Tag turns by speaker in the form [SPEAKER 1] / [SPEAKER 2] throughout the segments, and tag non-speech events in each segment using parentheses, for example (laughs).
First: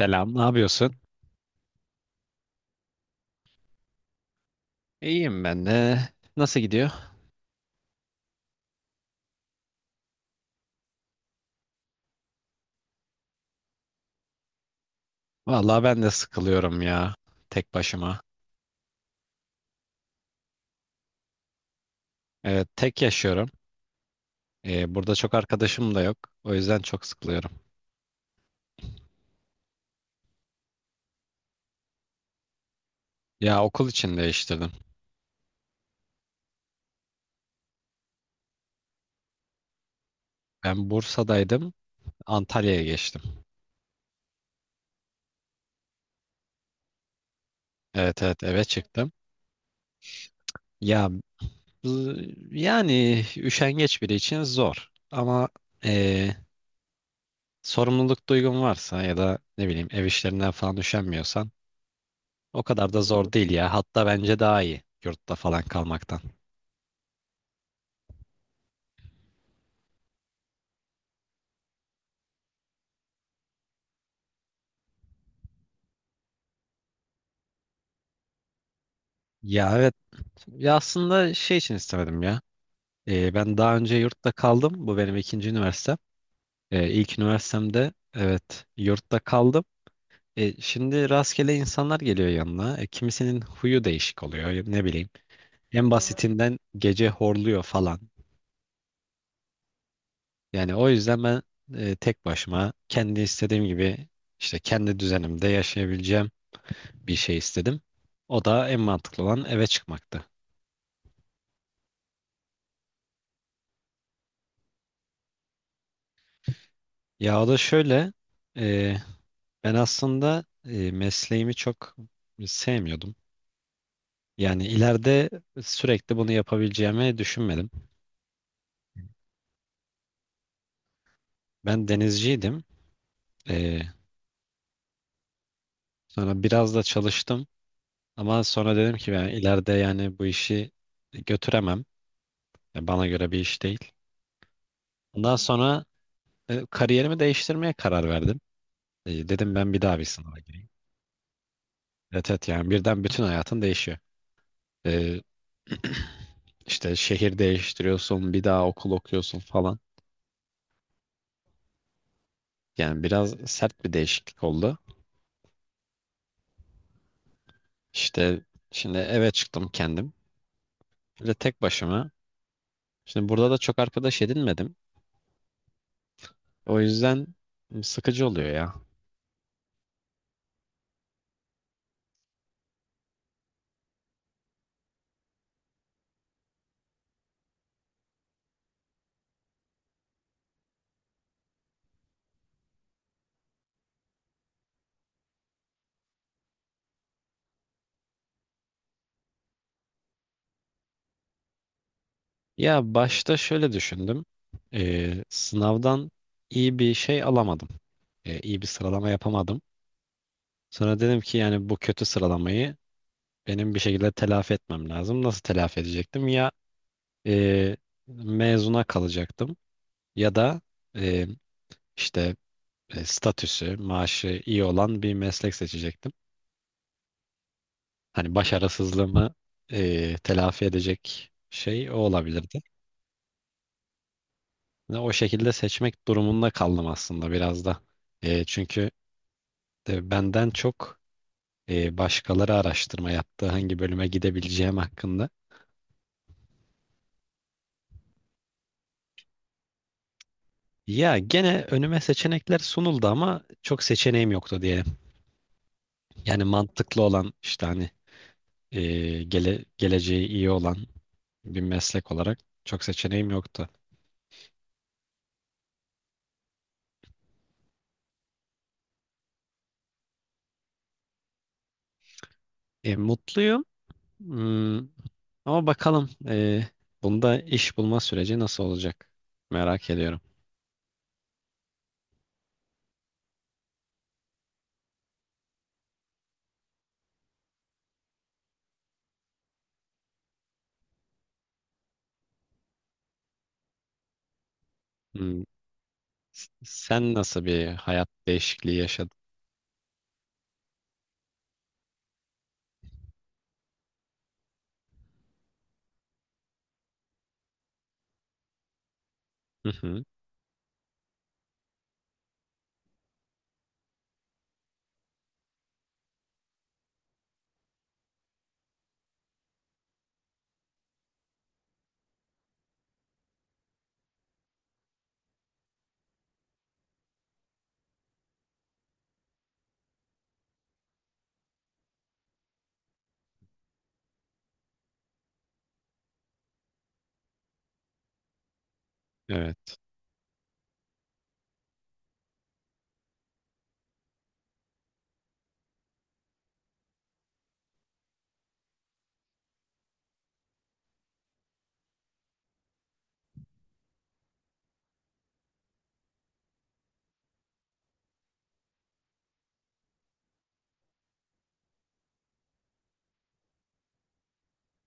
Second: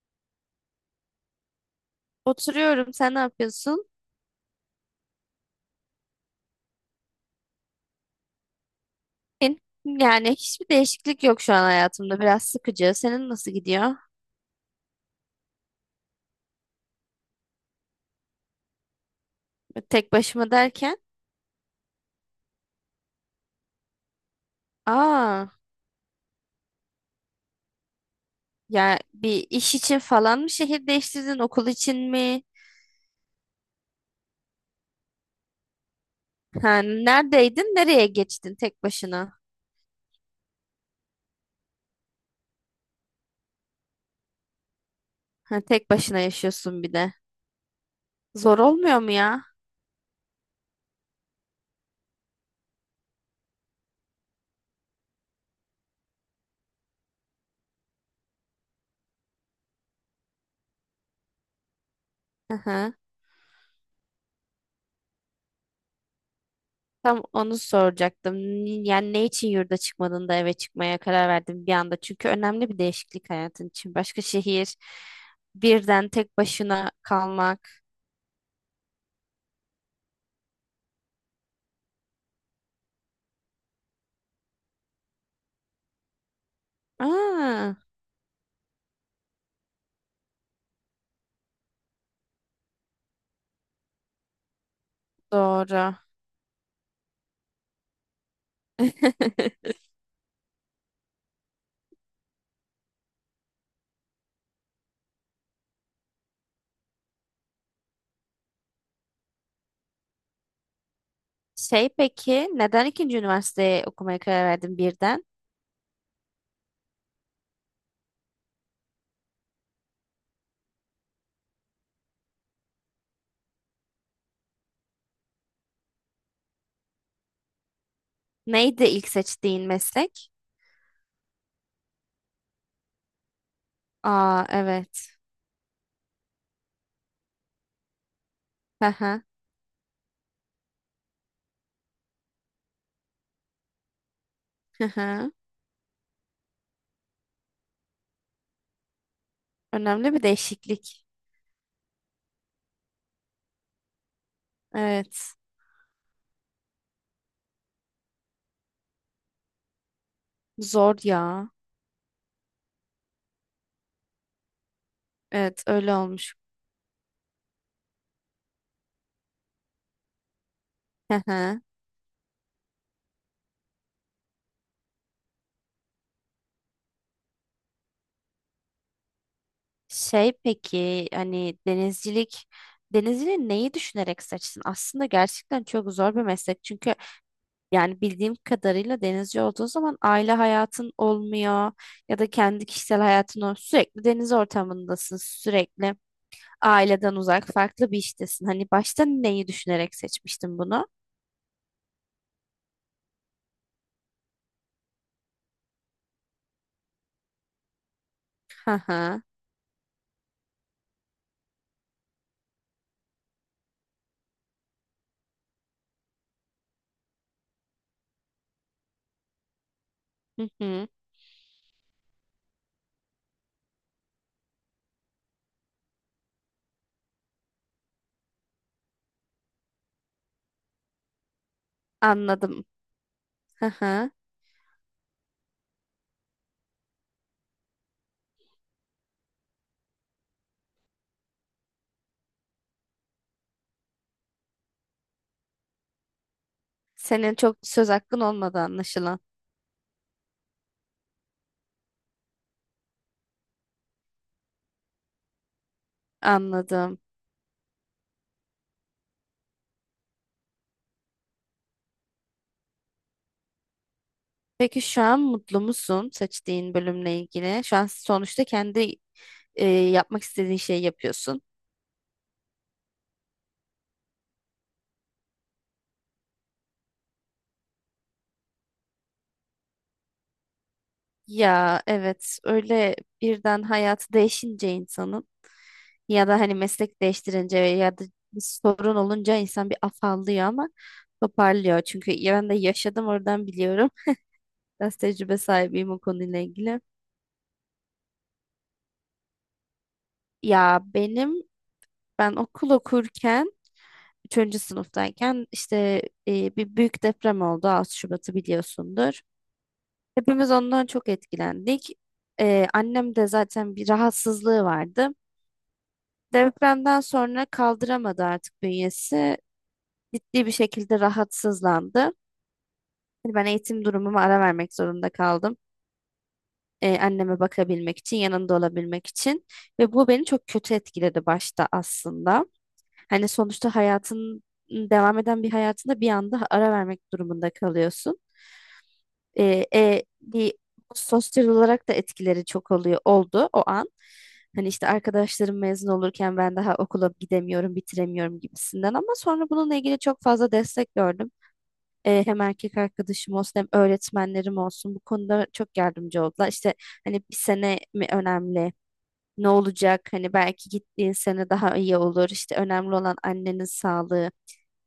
[SPEAKER 1] Selam, ne yapıyorsun?
[SPEAKER 2] Oturuyorum. Sen ne yapıyorsun?
[SPEAKER 1] İyiyim ben de. Nasıl gidiyor?
[SPEAKER 2] En- Yani hiçbir değişiklik yok şu an hayatımda. Biraz sıkıcı. Senin nasıl gidiyor?
[SPEAKER 1] Vallahi ben de sıkılıyorum ya. Tek başıma.
[SPEAKER 2] Tek başıma derken.
[SPEAKER 1] Evet, tek yaşıyorum. Burada çok
[SPEAKER 2] Aa,
[SPEAKER 1] arkadaşım da yok. O yüzden çok sıkılıyorum.
[SPEAKER 2] ya bir iş için falan mı şehir değiştirdin? Okul için mi?
[SPEAKER 1] Ya okul için değiştirdim.
[SPEAKER 2] Ha, neredeydin? Nereye geçtin tek başına?
[SPEAKER 1] Ben Bursa'daydım. Antalya'ya geçtim.
[SPEAKER 2] Ha, tek başına yaşıyorsun bir de.
[SPEAKER 1] Evet, evet,
[SPEAKER 2] Zor
[SPEAKER 1] eve
[SPEAKER 2] olmuyor mu
[SPEAKER 1] çıktım.
[SPEAKER 2] ya?
[SPEAKER 1] Ya bu- yani üşengeç biri için zor. Ama ee, sorumluluk duygun varsa ya da ne bileyim ev işlerinden falan üşenmiyorsan
[SPEAKER 2] Hı
[SPEAKER 1] o kadar
[SPEAKER 2] hı.
[SPEAKER 1] da zor değil ya. Hatta bence daha iyi yurtta falan kalmaktan.
[SPEAKER 2] Tam onu soracaktım. Yani ne için yurda çıkmadın da eve çıkmaya karar verdin bir anda? Çünkü önemli bir değişiklik hayatın için. Başka şehir, birden tek başına kalmak.
[SPEAKER 1] Ya evet. Ya aslında şey için istemedim ya. Ben daha önce yurtta kaldım. Bu benim ikinci üniversitem. İlk
[SPEAKER 2] Aa,
[SPEAKER 1] üniversitemde evet yurtta kaldım. Şimdi rastgele insanlar geliyor yanına. Kimisinin huyu değişik oluyor. Ya ne bileyim. En
[SPEAKER 2] doğru.
[SPEAKER 1] basitinden gece horluyor falan.
[SPEAKER 2] (laughs)
[SPEAKER 1] Yani o yüzden ben tek başıma kendi istediğim gibi işte kendi düzenimde yaşayabileceğim bir şey istedim. O da en mantıklı olan eve çıkmaktı.
[SPEAKER 2] Şey peki, neden ikinci üniversiteye okumaya karar verdin birden?
[SPEAKER 1] Ya o da şöyle. Ben aslında mesleğimi çok sevmiyordum. Yani ileride sürekli bunu yapabileceğimi düşünmedim.
[SPEAKER 2] Neydi ilk seçtiğin meslek?
[SPEAKER 1] Ben denizciydim. E,
[SPEAKER 2] Aa, evet.
[SPEAKER 1] Sonra biraz da çalıştım. Ama sonra
[SPEAKER 2] Hı
[SPEAKER 1] dedim ki
[SPEAKER 2] hı,
[SPEAKER 1] ben ileride yani bu işi götüremem. Ya bana göre bir iş değil.
[SPEAKER 2] hı hı.
[SPEAKER 1] Ondan sonra kariyerimi değiştirmeye karar verdim. Dedim ben bir daha bir
[SPEAKER 2] Önemli bir
[SPEAKER 1] sınava gireyim.
[SPEAKER 2] değişiklik.
[SPEAKER 1] Evet, evet, yani birden bütün hayatın değişiyor. E,
[SPEAKER 2] Evet.
[SPEAKER 1] (clears throat) işte şehir değiştiriyorsun, bir daha okul okuyorsun falan.
[SPEAKER 2] Zor ya.
[SPEAKER 1] Yani biraz sert bir değişiklik oldu.
[SPEAKER 2] Evet, öyle olmuş.
[SPEAKER 1] İşte şimdi eve çıktım kendim.
[SPEAKER 2] Hı
[SPEAKER 1] Böyle
[SPEAKER 2] hı.
[SPEAKER 1] tek başıma. Şimdi burada da çok arkadaş edinmedim. O yüzden sıkıcı oluyor ya.
[SPEAKER 2] Şey peki hani denizciliği neyi düşünerek seçtin? Aslında gerçekten çok zor bir meslek. Çünkü yani bildiğim kadarıyla denizci olduğun zaman aile hayatın olmuyor ya da kendi kişisel hayatın olmuyor. Sürekli deniz ortamındasın, sürekli aileden uzak, farklı bir iştesin. Hani başta neyi düşünerek seçmiştin bunu?
[SPEAKER 1] Ya başta şöyle düşündüm. Sınavdan iyi bir şey alamadım. İyi bir
[SPEAKER 2] Hı
[SPEAKER 1] sıralama
[SPEAKER 2] hı.
[SPEAKER 1] yapamadım. Sonra dedim ki yani bu kötü sıralamayı benim bir şekilde telafi etmem lazım. Nasıl telafi edecektim? Ya e, mezuna kalacaktım ya
[SPEAKER 2] Hı
[SPEAKER 1] da
[SPEAKER 2] hı.
[SPEAKER 1] e, işte statüsü, maaşı iyi olan bir meslek seçecektim. Hani başarısızlığımı telafi edecek şey o olabilirdi.
[SPEAKER 2] Anladım. Hı hı.
[SPEAKER 1] Ve o şekilde seçmek durumunda kaldım aslında biraz da. Çünkü benden çok başkaları araştırma yaptı, hangi bölüme gidebileceğim hakkında.
[SPEAKER 2] Senin çok söz hakkın olmadı anlaşılan.
[SPEAKER 1] Ya gene önüme seçenekler sunuldu ama çok seçeneğim yoktu diyelim. Yani
[SPEAKER 2] Anladım.
[SPEAKER 1] mantıklı olan işte hani geleceği iyi olan bir meslek olarak çok seçeneğim yoktu.
[SPEAKER 2] Peki şu an mutlu musun seçtiğin bölümle ilgili? Şu an sonuçta kendi yapmak istediğin şeyi yapıyorsun.
[SPEAKER 1] Mutluyum. Hmm, ama bakalım bunda iş bulma süreci nasıl olacak? Merak ediyorum.
[SPEAKER 2] Ya evet öyle birden hayatı değişince insanın ya da hani meslek değiştirince ya da bir sorun olunca insan bir afallıyor ama toparlıyor. Çünkü ya ben de yaşadım oradan biliyorum. Biraz tecrübe
[SPEAKER 1] Hmm,
[SPEAKER 2] sahibiyim o konuyla ilgili.
[SPEAKER 1] sen nasıl bir hayat değişikliği yaşadın?
[SPEAKER 2] Ya benim ben okul okurken üçüncü sınıftayken işte bir büyük deprem oldu. 6 Şubat'ı biliyorsundur.
[SPEAKER 1] Hı hı,
[SPEAKER 2] Hepimiz ondan çok etkilendik. Annem de zaten bir rahatsızlığı vardı. Depremden sonra kaldıramadı artık bünyesi. Ciddi bir şekilde rahatsızlandı. Hani ben eğitim durumuma ara vermek zorunda kaldım. Anneme bakabilmek için, yanında olabilmek için. Ve bu beni çok kötü etkiledi başta aslında. Hani sonuçta hayatın devam eden bir hayatında bir anda ara vermek durumunda kalıyorsun. e,
[SPEAKER 1] evet.
[SPEAKER 2] e, bir sosyal olarak da etkileri çok oluyor oldu o an. Hani işte arkadaşlarım mezun olurken ben daha okula gidemiyorum, bitiremiyorum gibisinden ama sonra bununla ilgili çok fazla destek gördüm. E, hem erkek arkadaşım olsun hem öğretmenlerim olsun bu konuda çok yardımcı oldular. İşte hani bir sene mi önemli? Ne olacak? Hani belki gittiğin sene daha iyi olur. İşte önemli olan annenin sağlığı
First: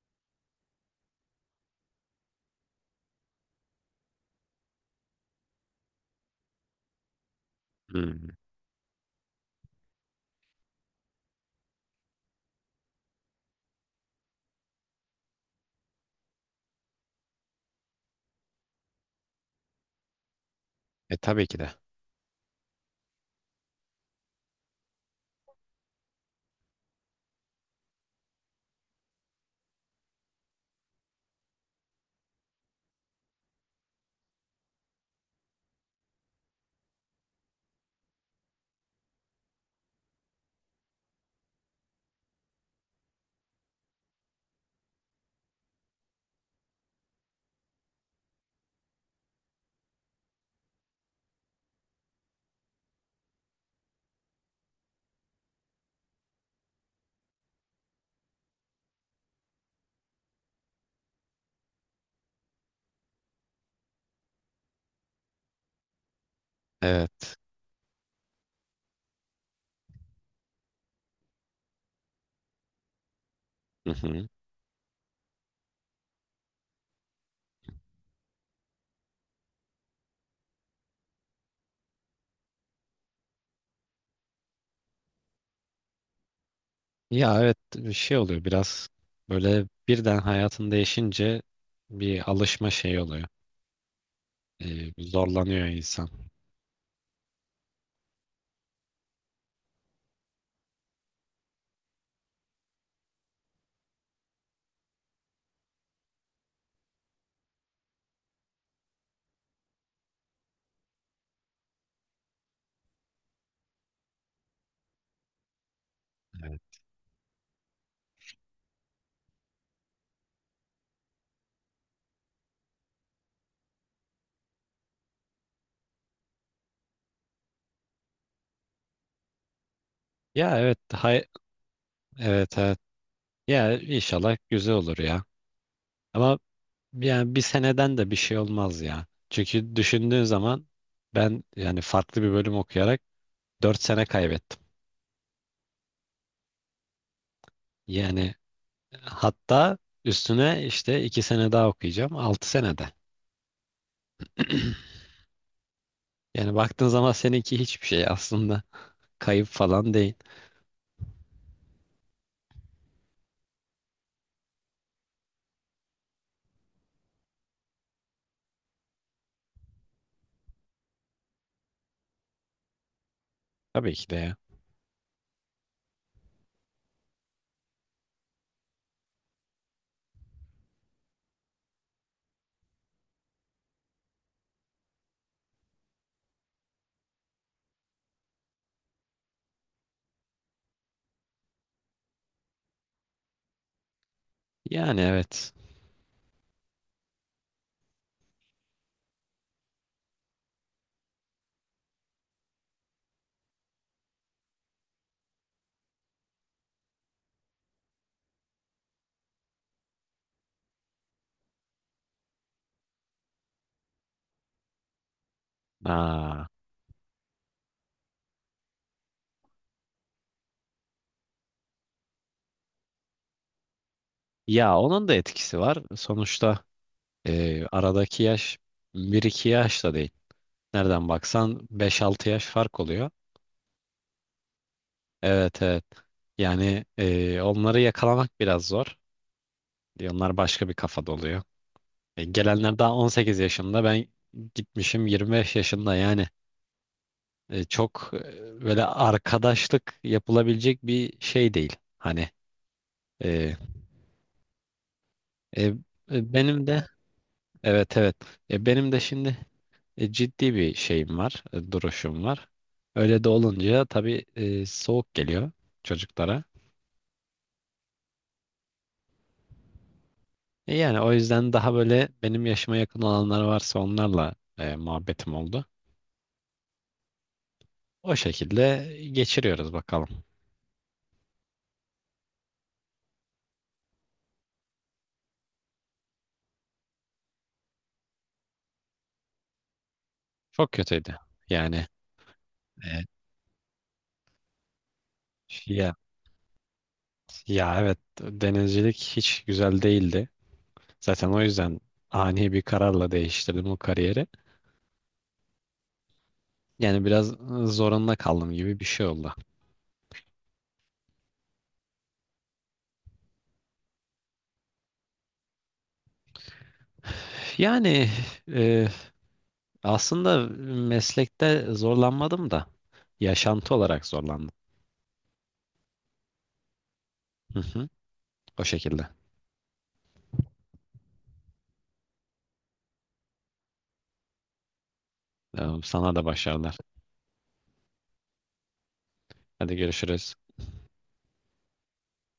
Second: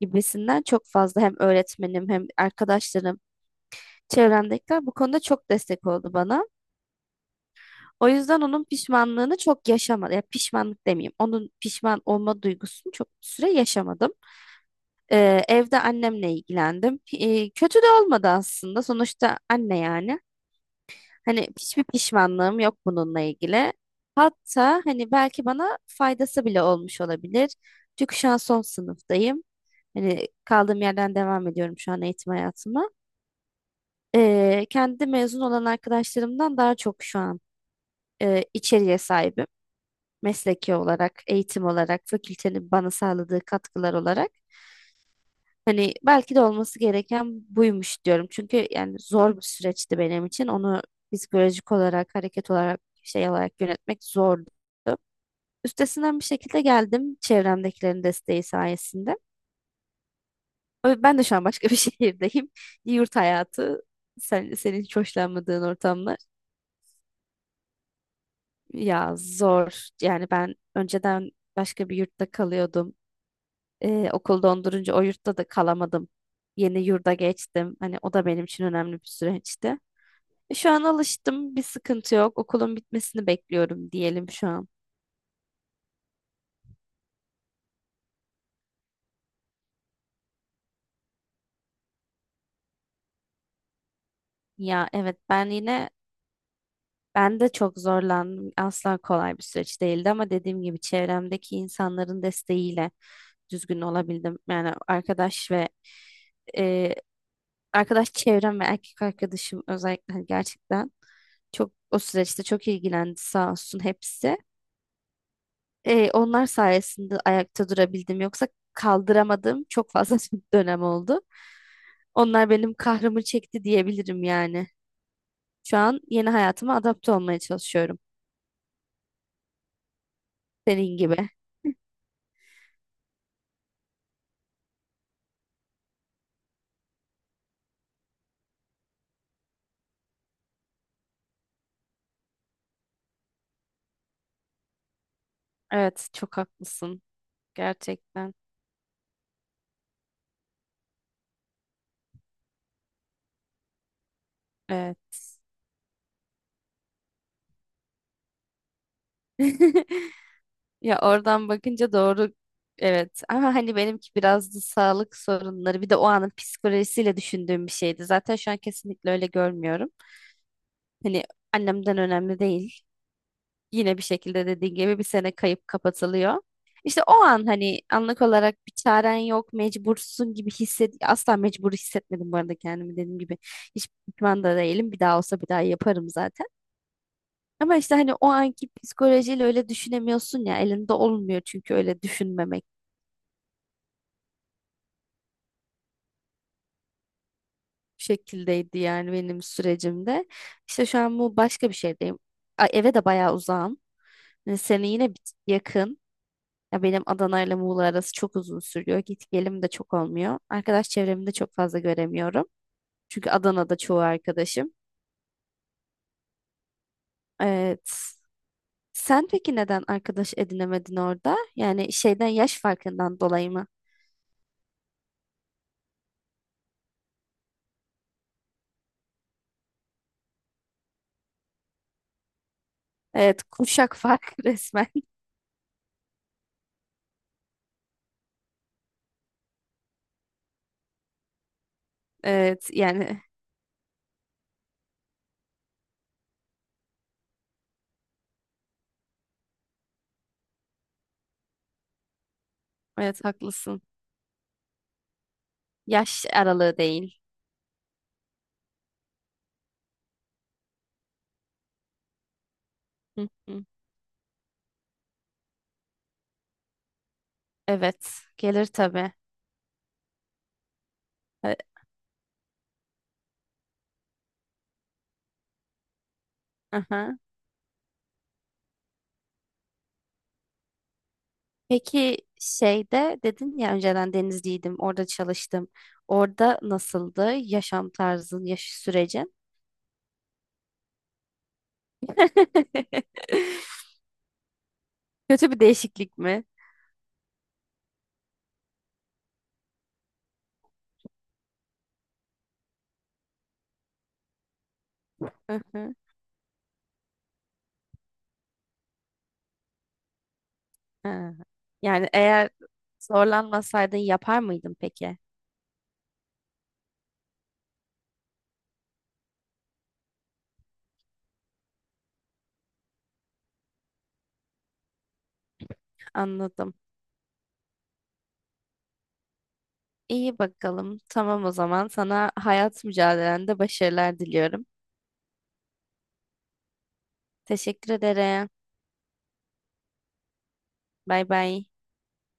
[SPEAKER 2] gibisinden çok fazla hem öğretmenim hem arkadaşlarım çevremdekiler bu konuda çok destek oldu bana. O
[SPEAKER 1] Hmm.
[SPEAKER 2] yüzden onun pişmanlığını çok yaşamadım. Ya pişmanlık demeyeyim. Onun pişman olma duygusunu çok süre yaşamadım. Evde annemle ilgilendim. Kötü de olmadı aslında. Sonuçta anne yani.
[SPEAKER 1] E tabii
[SPEAKER 2] Hani
[SPEAKER 1] ki de.
[SPEAKER 2] hiçbir pişmanlığım yok bununla ilgili. Hatta hani belki bana faydası bile olmuş olabilir. Çünkü şu an son sınıftayım. Hani kaldığım yerden devam ediyorum şu an eğitim hayatıma. Kendi mezun olan arkadaşlarımdan daha çok şu an içeriğe sahibim. Mesleki olarak, eğitim olarak, fakültenin bana sağladığı katkılar olarak. Hani belki de olması gereken buymuş diyorum. Çünkü yani zor bir süreçti benim için. Onu psikolojik olarak, hareket olarak, şey olarak yönetmek zordu. Üstesinden bir şekilde geldim çevremdekilerin desteği sayesinde. Ben de şu an başka bir (laughs) şehirdeyim. Yurt hayatı, senin hiç hoşlanmadığın ortamlar.
[SPEAKER 1] Evet.
[SPEAKER 2] Ya zor. Yani ben önceden başka bir yurtta kalıyordum.
[SPEAKER 1] Hı hı.
[SPEAKER 2] Okul dondurunca o yurtta da kalamadım. Yeni yurda geçtim. Hani o da benim için önemli bir süreçti. E, şu an alıştım. Bir sıkıntı yok. Okulun bitmesini bekliyorum diyelim şu an.
[SPEAKER 1] Ya evet, bir şey oluyor biraz böyle birden hayatın değişince bir alışma şeyi oluyor.
[SPEAKER 2] Ya evet ben
[SPEAKER 1] Zorlanıyor
[SPEAKER 2] yine
[SPEAKER 1] insan.
[SPEAKER 2] Ben de çok zorlandım. Asla kolay bir süreç değildi ama dediğim gibi çevremdeki insanların desteğiyle düzgün olabildim. Yani arkadaş ve e, arkadaş çevrem ve erkek arkadaşım özellikle hani gerçekten çok o süreçte çok ilgilendi sağ olsun hepsi. Onlar
[SPEAKER 1] Evet.
[SPEAKER 2] sayesinde ayakta durabildim. Yoksa kaldıramadığım çok fazla (laughs) dönem oldu. Onlar benim kahrımı çekti diyebilirim yani. Şu an yeni hayatıma adapte olmaya çalışıyorum.
[SPEAKER 1] Ya evet
[SPEAKER 2] Senin
[SPEAKER 1] hay
[SPEAKER 2] gibi.
[SPEAKER 1] evet, evet. Ya inşallah güzel olur ya. Ama yani bir seneden de bir şey olmaz ya. Çünkü düşündüğün zaman ben yani farklı bir bölüm okuyarak 4 sene kaybettim.
[SPEAKER 2] Evet, çok haklısın. Gerçekten.
[SPEAKER 1] Yani hatta üstüne işte 2 sene daha okuyacağım 6 senede. (clears throat)
[SPEAKER 2] Evet.
[SPEAKER 1] Yani baktığın zaman seninki hiçbir şey aslında kayıp falan değil.
[SPEAKER 2] (laughs) Ya oradan bakınca doğru evet, ama hani benimki biraz da sağlık sorunları bir de o anın psikolojisiyle düşündüğüm bir şeydi. Zaten şu an kesinlikle öyle görmüyorum. Hani annemden önemli değil.
[SPEAKER 1] Tabii
[SPEAKER 2] Yine bir
[SPEAKER 1] ki de ya.
[SPEAKER 2] şekilde dediğin gibi bir sene kayıp kapatılıyor. İşte o an hani anlık olarak bir çaren yok, mecbursun gibi hisset, asla mecbur hissetmedim bu arada kendimi dediğim gibi. Hiç pişman da değilim. Bir daha olsa bir daha yaparım zaten. Ama işte hani o anki psikolojiyle öyle düşünemiyorsun ya elinde olmuyor çünkü öyle düşünmemek
[SPEAKER 1] Yani evet.
[SPEAKER 2] şekildeydi yani benim sürecimde. İşte şu an bu başka bir şeydeyim. Eve de bayağı uzağım. Yani seni yine tık yakın. Ya benim Adana ile Muğla arası çok uzun sürüyor. Git gelim de çok olmuyor. Arkadaş çevremi de çok fazla göremiyorum. Çünkü Adana'da çoğu arkadaşım.
[SPEAKER 1] Aa.
[SPEAKER 2] Evet. Sen peki neden arkadaş edinemedin orada? Yani şeyden yaş farkından dolayı mı?
[SPEAKER 1] Ya onun da etkisi var. Sonuçta aradaki yaş bir iki yaş da değil. Nereden baksan beş altı yaş fark oluyor.
[SPEAKER 2] Evet, kuşak farkı (laughs) resmen.
[SPEAKER 1] Evet, evet. Yani onları yakalamak biraz zor. Onlar başka bir kafada oluyor.
[SPEAKER 2] Evet
[SPEAKER 1] Gelenler daha
[SPEAKER 2] yani
[SPEAKER 1] 18 yaşında, ben gitmişim 25 yaşında, yani böyle arkadaşlık yapılabilecek bir şey değil. Hani
[SPEAKER 2] evet,
[SPEAKER 1] e,
[SPEAKER 2] haklısın.
[SPEAKER 1] e,
[SPEAKER 2] Yaş
[SPEAKER 1] benim
[SPEAKER 2] aralığı
[SPEAKER 1] de
[SPEAKER 2] değil.
[SPEAKER 1] evet, evet, benim de şimdi ciddi bir şeyim var, duruşum var. Öyle
[SPEAKER 2] Hı
[SPEAKER 1] de
[SPEAKER 2] hı.
[SPEAKER 1] olunca tabii soğuk geliyor çocuklara.
[SPEAKER 2] Evet, gelir tabii.
[SPEAKER 1] E yani o yüzden
[SPEAKER 2] E,
[SPEAKER 1] daha böyle benim yaşıma yakın olanlar varsa onlarla muhabbetim oldu.
[SPEAKER 2] Aha.
[SPEAKER 1] O şekilde geçiriyoruz bakalım.
[SPEAKER 2] Peki şeyde dedin ya önceden Denizli'ydim orada çalıştım. Orada nasıldı yaşam tarzın, yaş sürecin?
[SPEAKER 1] Çok kötüydü. Yani e,
[SPEAKER 2] (laughs) Kötü bir
[SPEAKER 1] ya,
[SPEAKER 2] değişiklik mi?
[SPEAKER 1] ya evet, denizcilik hiç güzel değildi. Zaten o yüzden ani bir kararla değiştirdim o kariyeri.
[SPEAKER 2] Hı hı.
[SPEAKER 1] Yani biraz zorunda kaldım gibi bir şey oldu.
[SPEAKER 2] Ha. Yani eğer zorlanmasaydın yapar mıydın peki?
[SPEAKER 1] Yani e, aslında meslekte zorlanmadım da yaşantı olarak zorlandım.
[SPEAKER 2] Anladım.
[SPEAKER 1] Hı hı, o şekilde.
[SPEAKER 2] İyi bakalım. Tamam o zaman sana hayat mücadelende başarılar diliyorum.
[SPEAKER 1] Sana da başarılar.
[SPEAKER 2] Teşekkür ederim.
[SPEAKER 1] Hadi görüşürüz.
[SPEAKER 2] Bay bay.